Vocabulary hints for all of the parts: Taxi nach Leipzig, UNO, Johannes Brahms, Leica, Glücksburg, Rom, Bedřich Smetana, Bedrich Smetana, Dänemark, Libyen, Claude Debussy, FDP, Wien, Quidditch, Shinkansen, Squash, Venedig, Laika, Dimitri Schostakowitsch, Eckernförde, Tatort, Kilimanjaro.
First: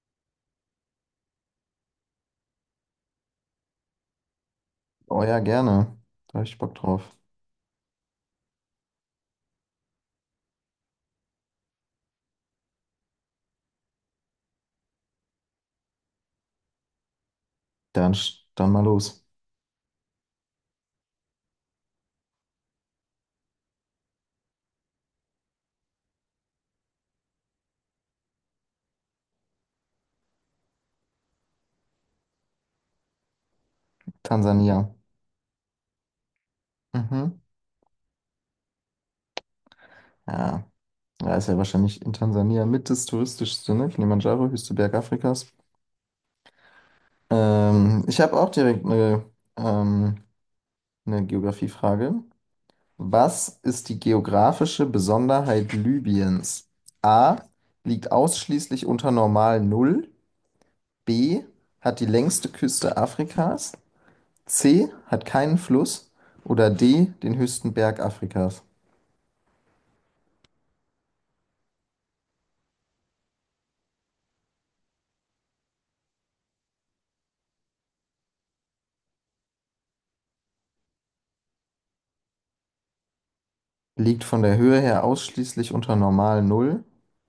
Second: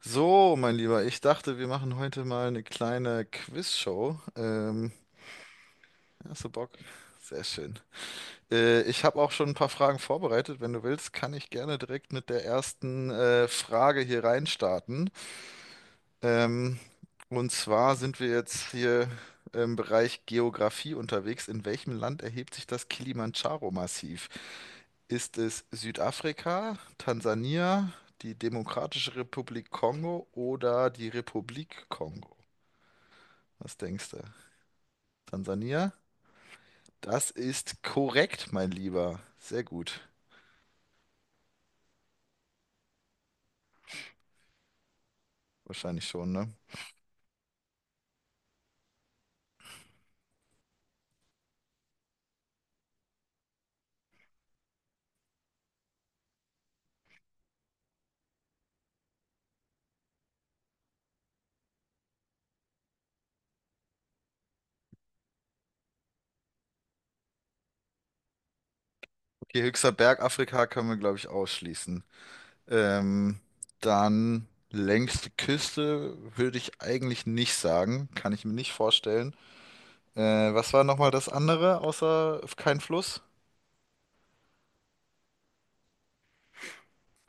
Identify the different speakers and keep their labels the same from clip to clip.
Speaker 1: So, mein Lieber, ich dachte, wir machen heute mal eine kleine Quizshow.
Speaker 2: Oh ja, gerne. Da
Speaker 1: Hast
Speaker 2: hab
Speaker 1: du
Speaker 2: ich
Speaker 1: Bock?
Speaker 2: Bock drauf.
Speaker 1: Sehr schön. Ich habe auch schon ein paar Fragen vorbereitet. Wenn du willst, kann ich gerne direkt mit der ersten Frage hier reinstarten. Ähm, und zwar
Speaker 2: Dann,
Speaker 1: sind wir
Speaker 2: sch-
Speaker 1: jetzt
Speaker 2: dann mal
Speaker 1: hier
Speaker 2: los.
Speaker 1: im Bereich Geografie unterwegs. In welchem Land erhebt sich das Kilimandscharo-Massiv? Ist es Südafrika, Tansania, die Demokratische Republik Kongo oder die Republik Kongo? Was denkst du?
Speaker 2: Tansania.
Speaker 1: Tansania? Das
Speaker 2: Mhm.
Speaker 1: ist korrekt, mein Lieber. Sehr gut.
Speaker 2: Ja, da ist ja wahrscheinlich in Tansania mit das touristischste, ne? Kilimanjaro, höchste Berg Afrikas.
Speaker 1: Wahrscheinlich schon, ne?
Speaker 2: Ich habe auch direkt ähm, eine Geografiefrage. Was ist die geografische Besonderheit Libyens? A. Liegt ausschließlich unter Normal Null. B. Hat die längste Küste Afrikas. C hat keinen Fluss oder D den höchsten Berg Afrikas.
Speaker 1: Okay, höchster Berg Afrika können wir, glaube ich, ausschließen. Ähm, dann längste Küste würde ich eigentlich nicht sagen. Kann ich mir nicht vorstellen. Was war nochmal das andere, außer kein Fluss?
Speaker 2: Liegt von der Höhe her ausschließlich unter normal Null.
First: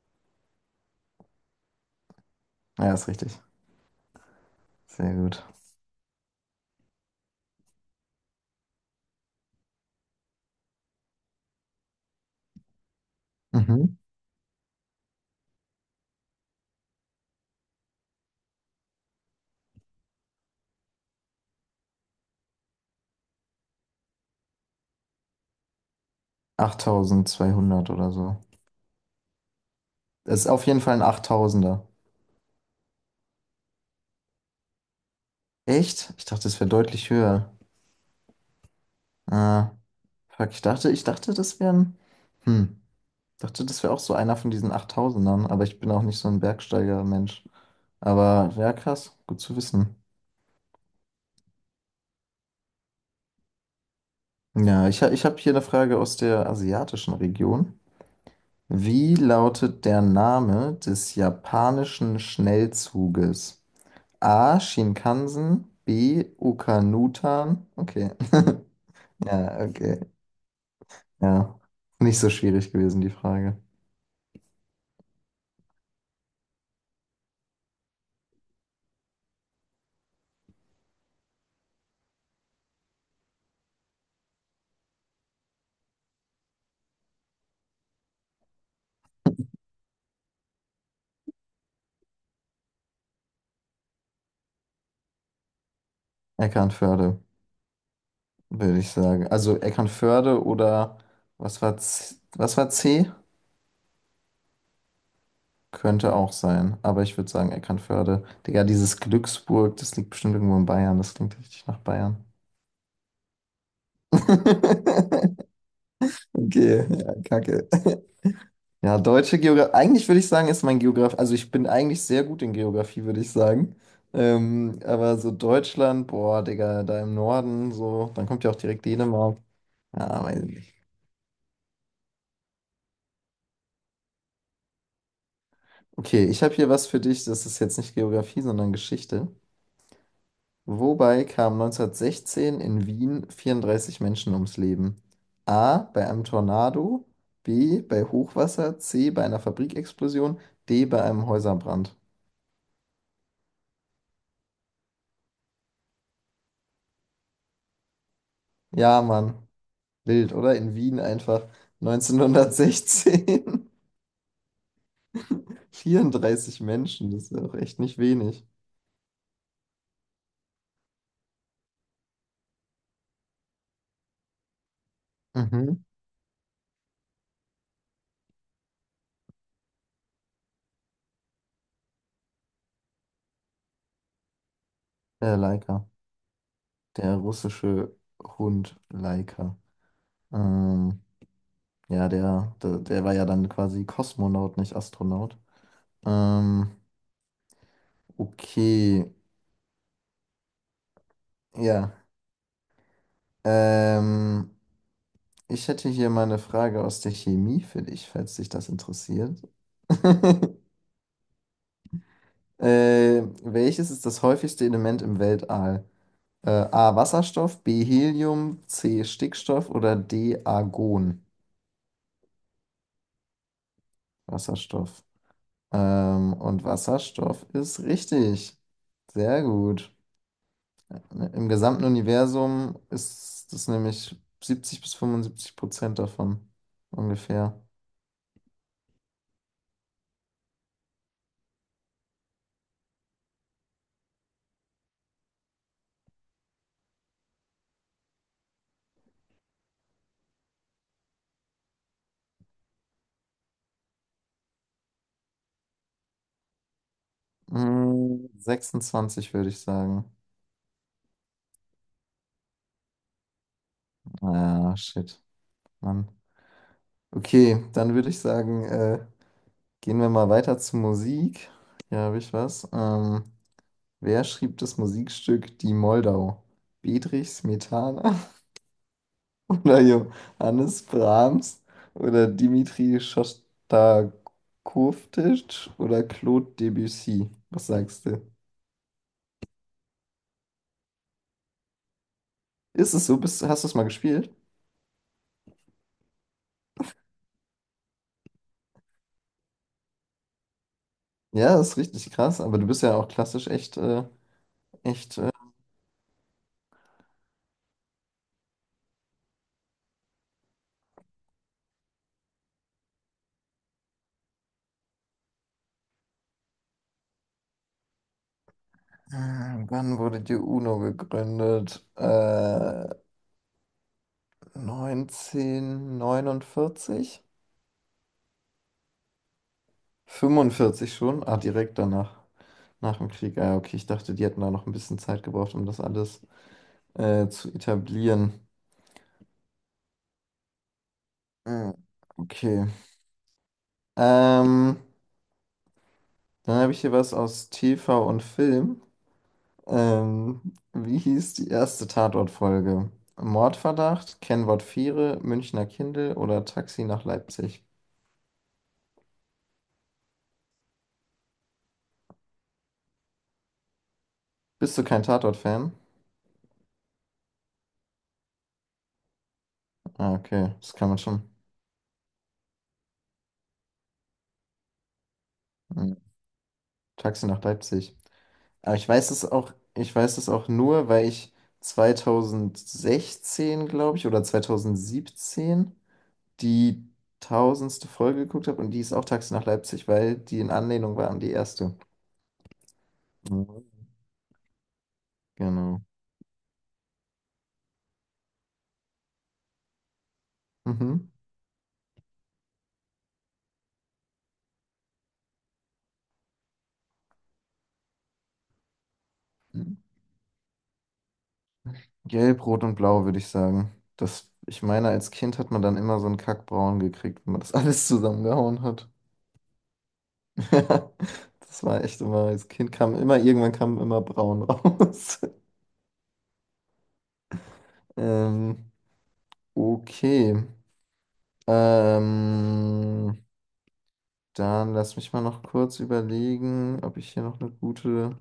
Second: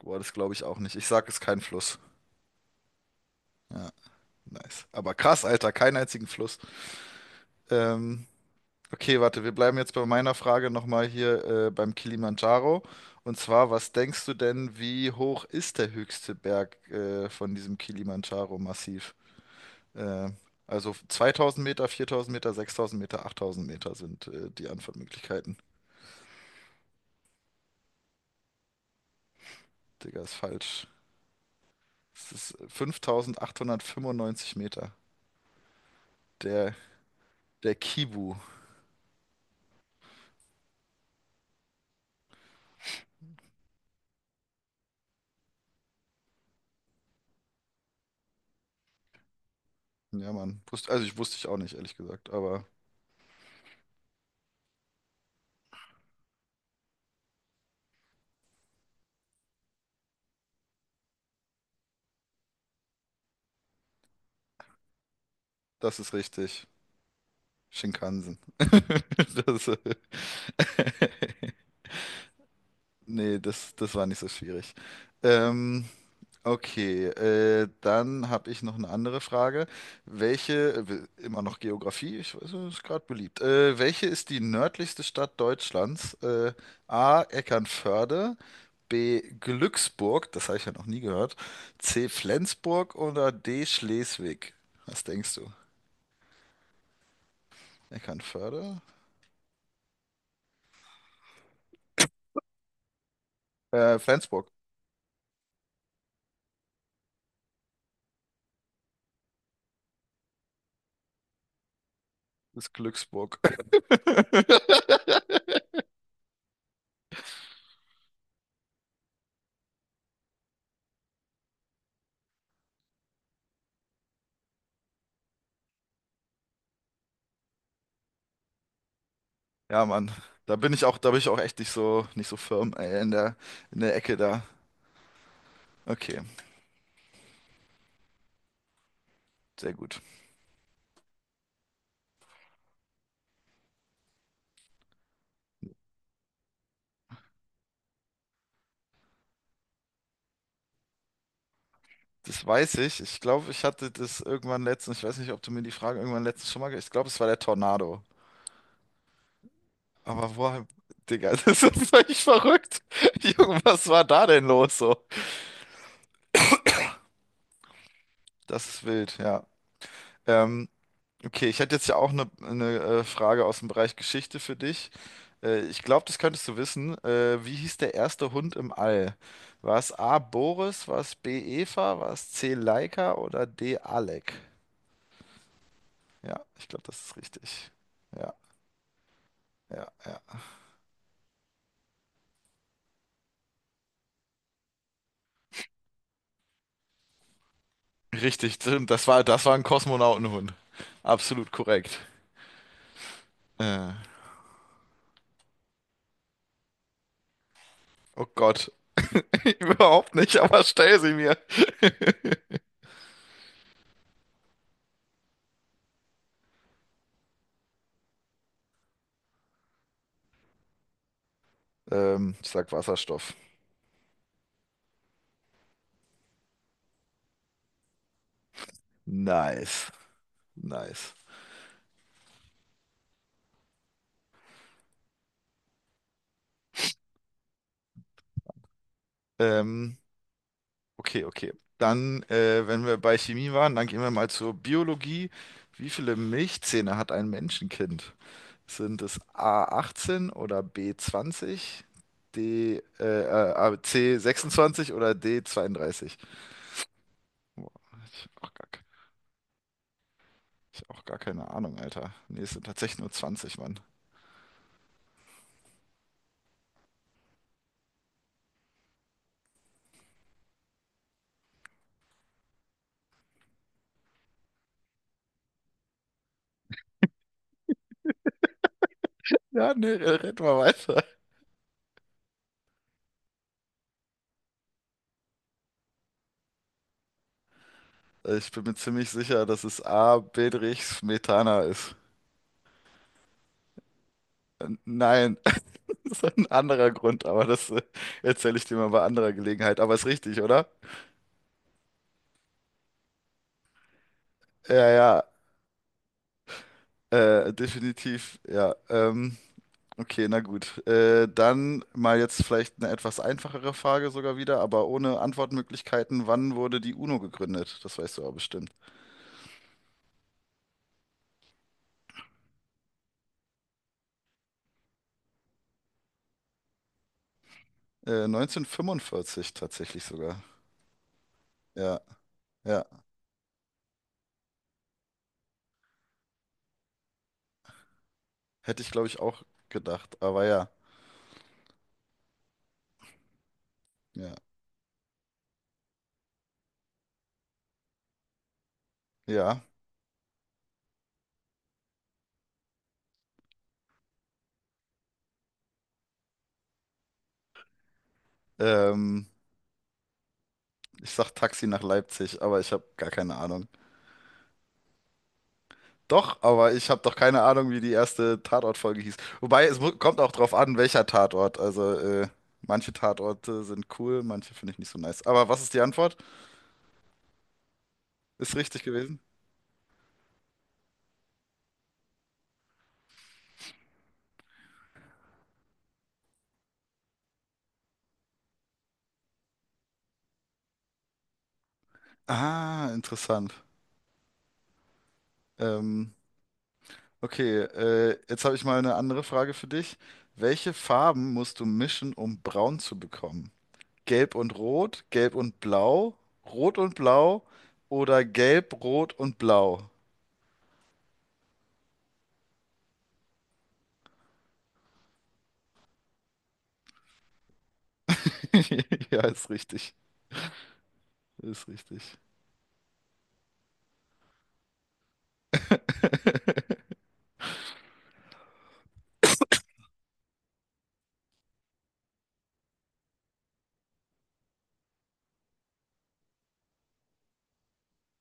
Speaker 1: Boah, das glaube ich auch nicht. Ich sage es kein Fluss.
Speaker 2: Ja, ist richtig.
Speaker 1: Nice.
Speaker 2: Sehr
Speaker 1: Aber krass,
Speaker 2: gut.
Speaker 1: Alter, keinen einzigen Fluss. Ähm, okay, warte, wir bleiben jetzt bei meiner Frage nochmal hier beim Kilimanjaro. Und zwar, was
Speaker 2: Mhm.
Speaker 1: denkst du denn, wie hoch ist der höchste Berg von diesem Kilimanjaro-Massiv? Äh, also 2000 Meter, 4000 Meter, 6000 Meter, 8000 Meter sind die Antwortmöglichkeiten.
Speaker 2: 8200 oder so.
Speaker 1: Digga, ist
Speaker 2: Das ist auf jeden
Speaker 1: falsch.
Speaker 2: Fall ein Achttausender.
Speaker 1: Es ist 5895 Meter.
Speaker 2: Echt? Ich dachte, es wäre
Speaker 1: Der,
Speaker 2: deutlich höher.
Speaker 1: der Kibu.
Speaker 2: Ah, fuck, ich dachte, das wären. Hm. Ich dachte, das wäre auch so einer von diesen Achttausendern, aber ich bin auch nicht so ein Bergsteiger-Mensch. Aber ja, krass, gut zu wissen.
Speaker 1: Ja, Mann. Also ich wusste ich auch nicht, ehrlich gesagt. Aber
Speaker 2: Ja, ich habe hier eine Frage aus der asiatischen Region. Wie lautet der Name des japanischen Schnellzuges? A. Shinkansen,
Speaker 1: das ist
Speaker 2: B.
Speaker 1: richtig.
Speaker 2: Okanutan. Okay.
Speaker 1: Shinkansen.
Speaker 2: Ja,
Speaker 1: Das,
Speaker 2: okay. Ja. Nicht so schwierig gewesen, die
Speaker 1: nee,
Speaker 2: Frage.
Speaker 1: das war nicht so schwierig. Ähm, Okay, dann habe ich noch eine andere Frage. Immer noch Geografie, ich weiß, es ist gerade beliebt. Welche ist die nördlichste Stadt Deutschlands? A. Eckernförde, B. Glücksburg, das habe ich ja noch nie gehört, C. Flensburg oder D. Schleswig? Was denkst du?
Speaker 2: Eckernförde,
Speaker 1: Eckernförde?
Speaker 2: würde ich sagen. Also Eckernförde oder was war C? Was war C?
Speaker 1: Flensburg
Speaker 2: Könnte auch sein, aber ich würde sagen Eckernförde. Digga, dieses Glücksburg, das liegt bestimmt irgendwo in Bayern. Das klingt richtig nach Bayern.
Speaker 1: ist Glücksburg.
Speaker 2: Okay, ja, kacke. Ja, deutsche Geografie. Eigentlich würde ich sagen, ist mein Geograf. Also ich bin eigentlich sehr gut in Geografie, würde ich sagen. Aber so Deutschland, boah, Digga, da im Norden, so, dann kommt ja auch direkt Dänemark.
Speaker 1: Ja, Mann,
Speaker 2: Ja, weiß ich
Speaker 1: da bin
Speaker 2: nicht.
Speaker 1: ich auch, da bin ich auch echt nicht so, nicht so firm, ey, in der Ecke da. Okay,
Speaker 2: Okay, ich habe hier was für dich. Das ist jetzt nicht Geografie, sondern Geschichte.
Speaker 1: sehr gut.
Speaker 2: Wobei kamen 1916 in Wien 34 Menschen ums Leben? A. Bei einem Tornado. B. Bei Hochwasser. C. Bei einer Fabrikexplosion. D. Bei einem Häuserbrand.
Speaker 1: Das weiß ich. Ich glaube, ich hatte das irgendwann letztens, ich weiß nicht, ob du mir die Frage irgendwann letztens schon mal, ich glaube, es war der Tornado.
Speaker 2: Ja, Mann. Wild,
Speaker 1: Aber
Speaker 2: oder?
Speaker 1: woher,
Speaker 2: In Wien
Speaker 1: Digga,
Speaker 2: einfach
Speaker 1: das ist völlig verrückt. Junge,
Speaker 2: 1916
Speaker 1: was war da denn los so?
Speaker 2: 34 Menschen, das ist ja auch echt nicht wenig.
Speaker 1: Das ist wild, ja. Ähm, okay, ich hätte jetzt ja auch eine Frage aus dem Bereich Geschichte für dich. Ich
Speaker 2: Mhm.
Speaker 1: glaube, das könntest du wissen. Wie hieß der erste Hund im All? War es A. Boris, war es B. Eva, war es C. Laika oder D. Alec?
Speaker 2: Der Leica,
Speaker 1: Ja, ich glaube, das ist
Speaker 2: der
Speaker 1: richtig.
Speaker 2: russische
Speaker 1: Ja,
Speaker 2: Hund Leica.
Speaker 1: ja, ja.
Speaker 2: Ähm, ja, der war ja dann quasi Kosmonaut, nicht Astronaut. Ähm,
Speaker 1: Richtig,
Speaker 2: okay,
Speaker 1: das war ein Kosmonautenhund. Absolut korrekt.
Speaker 2: ja.
Speaker 1: Äh,
Speaker 2: Ähm, ich hätte hier mal eine Frage aus der Chemie für dich,
Speaker 1: oh
Speaker 2: falls dich
Speaker 1: Gott,
Speaker 2: das interessiert.
Speaker 1: überhaupt nicht, aber stell sie mir.
Speaker 2: Welches ist das häufigste Element im Weltall? A. Wasserstoff, B. Helium, C. Stickstoff oder D. Argon.
Speaker 1: Ich sag Wasserstoff.
Speaker 2: Wasserstoff. Und Wasserstoff ist richtig. Sehr
Speaker 1: Nice,
Speaker 2: gut.
Speaker 1: nice.
Speaker 2: Im gesamten Universum ist das nämlich 70 bis 75% davon. Ungefähr.
Speaker 1: Ähm, okay, okay. Dann, wenn wir bei Chemie waren, dann gehen wir mal zur Biologie. Wie viele Milchzähne hat ein Menschenkind? Sind es A18 oder B20, C26 oder D32? Boah, ich hab auch gar
Speaker 2: 26 würde ich sagen.
Speaker 1: Ich hab auch gar keine Ahnung, Alter. Nee, es sind tatsächlich nur 20, Mann.
Speaker 2: Ah, shit, Mann. Okay, dann würde ich sagen, gehen wir mal weiter zu Musik. Hier habe ich was. Wer schrieb das Musikstück Die Moldau? Bedřich Smetana
Speaker 1: Ja,
Speaker 2: oder
Speaker 1: nee, red mal
Speaker 2: Johannes
Speaker 1: weiter.
Speaker 2: Brahms oder Dimitri Schostakowitsch oder Claude Debussy? Was sagst du?
Speaker 1: Ich bin mir ziemlich sicher, dass es A. Bedrich Smetana ist.
Speaker 2: Ist es so? Hast du es mal gespielt?
Speaker 1: Nein, das ist ein anderer Grund, aber das erzähle ich dir mal bei anderer Gelegenheit. Aber ist richtig, oder?
Speaker 2: Ja, das ist richtig krass, aber du bist ja auch klassisch echt, äh,
Speaker 1: Ja,
Speaker 2: echt.
Speaker 1: ja,
Speaker 2: Äh,
Speaker 1: definitiv, ja. Okay, na gut. Dann mal jetzt vielleicht eine etwas einfachere Frage sogar wieder, aber ohne Antwortmöglichkeiten. Wann wurde die UNO gegründet? Das weißt du aber bestimmt.
Speaker 2: äh, wann wurde die UNO gegründet? 1949?
Speaker 1: 1945 tatsächlich sogar.
Speaker 2: 45 schon? Ah, direkt
Speaker 1: Ja,
Speaker 2: danach.
Speaker 1: ja.
Speaker 2: Nach dem Krieg. Ah, okay, ich dachte, die hätten da noch ein bisschen Zeit gebraucht, um das alles zu etablieren.
Speaker 1: Hätte ich, glaube ich, auch gedacht. Aber ja,
Speaker 2: Hm. Okay.
Speaker 1: ja,
Speaker 2: Ähm, dann habe ich hier was aus TV und Film.
Speaker 1: ja.
Speaker 2: Wie hieß die erste Tatort-Folge? Mordverdacht, Kennwort Viere, Münchner Kindel oder Taxi nach Leipzig?
Speaker 1: Ähm, ich sag Taxi nach Leipzig, aber ich habe gar keine Ahnung.
Speaker 2: Bist du kein Tatort-Fan?
Speaker 1: Doch, aber ich habe doch keine Ahnung, wie die erste Tatort-Folge hieß. Wobei, es mu-
Speaker 2: Ah,
Speaker 1: kommt auch drauf
Speaker 2: okay, das
Speaker 1: an,
Speaker 2: kann man
Speaker 1: welcher
Speaker 2: schon.
Speaker 1: Tatort. Also, manche Tatorte sind cool, manche finde ich nicht so nice. Aber was ist die
Speaker 2: Hm.
Speaker 1: Antwort?
Speaker 2: Taxi nach Leipzig.
Speaker 1: Ist
Speaker 2: Aber
Speaker 1: richtig
Speaker 2: ich weiß
Speaker 1: gewesen?
Speaker 2: es auch, ich weiß es auch nur, weil ich 2016, glaube ich, oder 2017 die 1000. Folge geguckt habe und die ist auch Taxi nach Leipzig, weil die in Anlehnung war an die erste.
Speaker 1: Ah, interessant.
Speaker 2: Mhm. Genau.
Speaker 1: Ähm, okay, jetzt habe ich mal eine andere Frage für dich. Welche
Speaker 2: Mhm.
Speaker 1: Farben musst du mischen, um braun zu bekommen? Gelb und Rot, Gelb und Blau, Rot und Blau oder Gelb, Rot und Blau.
Speaker 2: Gelb, Rot und Blau, würde ich sagen. Das, ich meine, als Kind hat man dann immer so einen Kackbraun gekriegt, wenn man das alles zusammengehauen hat.
Speaker 1: Ja, ist richtig.
Speaker 2: Das
Speaker 1: Ist
Speaker 2: war echt
Speaker 1: richtig.
Speaker 2: immer, als Kind kam immer, irgendwann kam immer braun raus. Ähm, okay. Ähm, dann lass mich mal noch kurz überlegen, ob ich hier noch eine gute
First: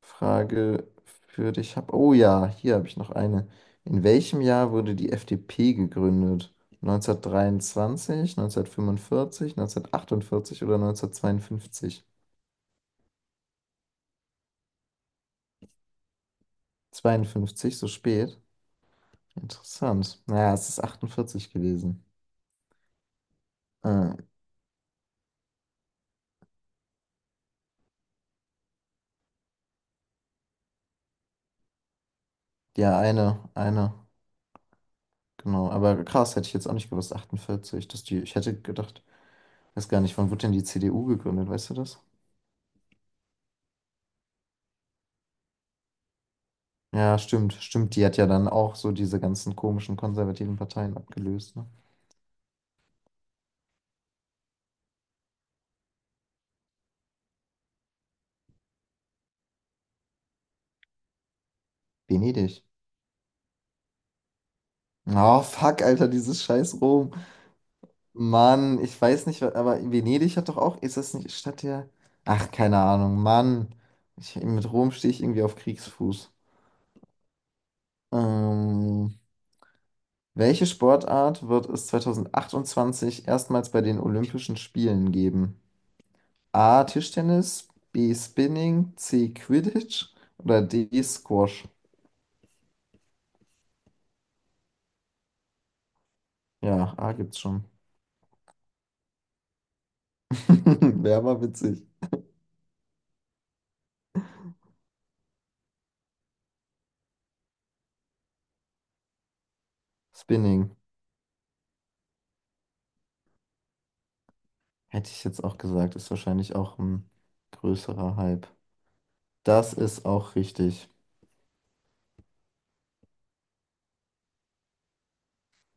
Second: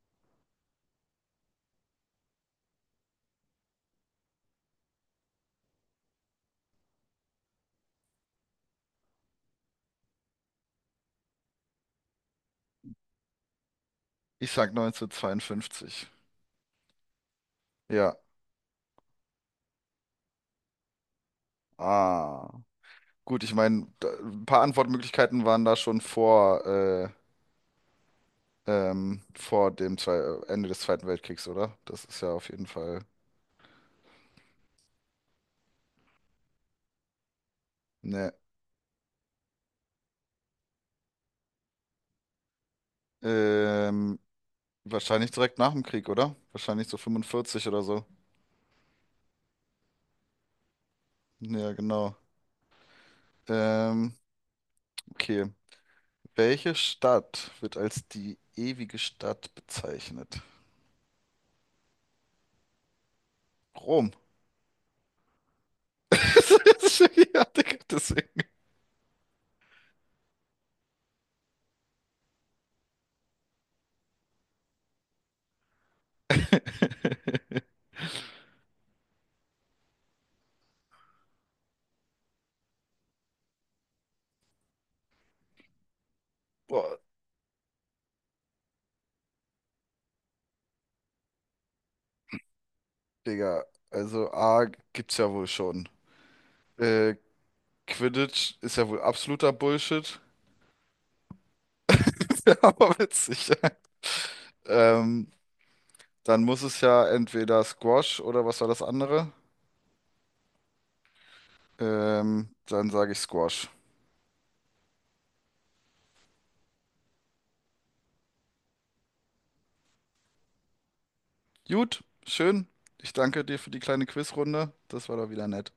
Speaker 2: Frage für dich habe. Oh ja, hier habe ich noch eine. In welchem Jahr wurde die FDP gegründet? 1923, 1945, 1948 oder 1952?
Speaker 1: Ich sag 1952.
Speaker 2: Zweiundfünfzig? So
Speaker 1: Ja.
Speaker 2: spät? Interessant. Naja, es ist 48 gewesen.
Speaker 1: Ah. Gut, ich meine,
Speaker 2: Äh,
Speaker 1: ein paar Antwortmöglichkeiten waren da schon vor, vor dem Zwe Ende des Zweiten Weltkriegs, oder? Das ist ja auf jeden
Speaker 2: ja,
Speaker 1: Fall.
Speaker 2: genau. Aber krass, hätte ich jetzt auch nicht gewusst, 48. Dass die.
Speaker 1: Ne.
Speaker 2: Ich hätte gedacht. Weiß gar nicht, wann wurde denn die CDU gegründet, weißt du das?
Speaker 1: Ähm, wahrscheinlich direkt nach dem Krieg, oder? Wahrscheinlich so
Speaker 2: Ja, stimmt,
Speaker 1: 45 oder
Speaker 2: stimmt.
Speaker 1: so.
Speaker 2: Die hat ja dann auch so diese ganzen komischen konservativen Parteien abgelöst, ne?
Speaker 1: Ja, genau. Ähm, okay. Welche Stadt wird als die ewige Stadt bezeichnet?
Speaker 2: Venedig.
Speaker 1: Rom.
Speaker 2: Oh, fuck, Alter, dieses scheiß Rom.
Speaker 1: Ja, Digga, deswegen.
Speaker 2: Mann, ich weiß nicht, aber Venedig hat doch auch, ist das nicht Stadt der... Ach, keine Ahnung, Mann. Mit Rom stehe ich irgendwie auf Kriegsfuß. Ähm, welche Sportart wird es 2028 erstmals bei den Olympischen Spielen geben? A.
Speaker 1: Boah,
Speaker 2: Tischtennis, B. Spinning, C. Quidditch oder D. Squash.
Speaker 1: Digga, also A gibt's ja wohl schon.
Speaker 2: Ja, A
Speaker 1: Äh,
Speaker 2: gibt's schon.
Speaker 1: Quidditch ist ja wohl absoluter Bullshit,
Speaker 2: Wäre aber witzig.
Speaker 1: aber witzig. Ähm, dann muss es ja entweder Squash oder was war das andere?
Speaker 2: Spinning.
Speaker 1: Dann sage ich Squash.
Speaker 2: Hätte ich jetzt auch gesagt, ist wahrscheinlich auch ein größerer Hype. Das ist auch richtig.
Speaker 1: Gut, schön. Ich danke dir für die kleine Quizrunde. Das war doch wieder nett.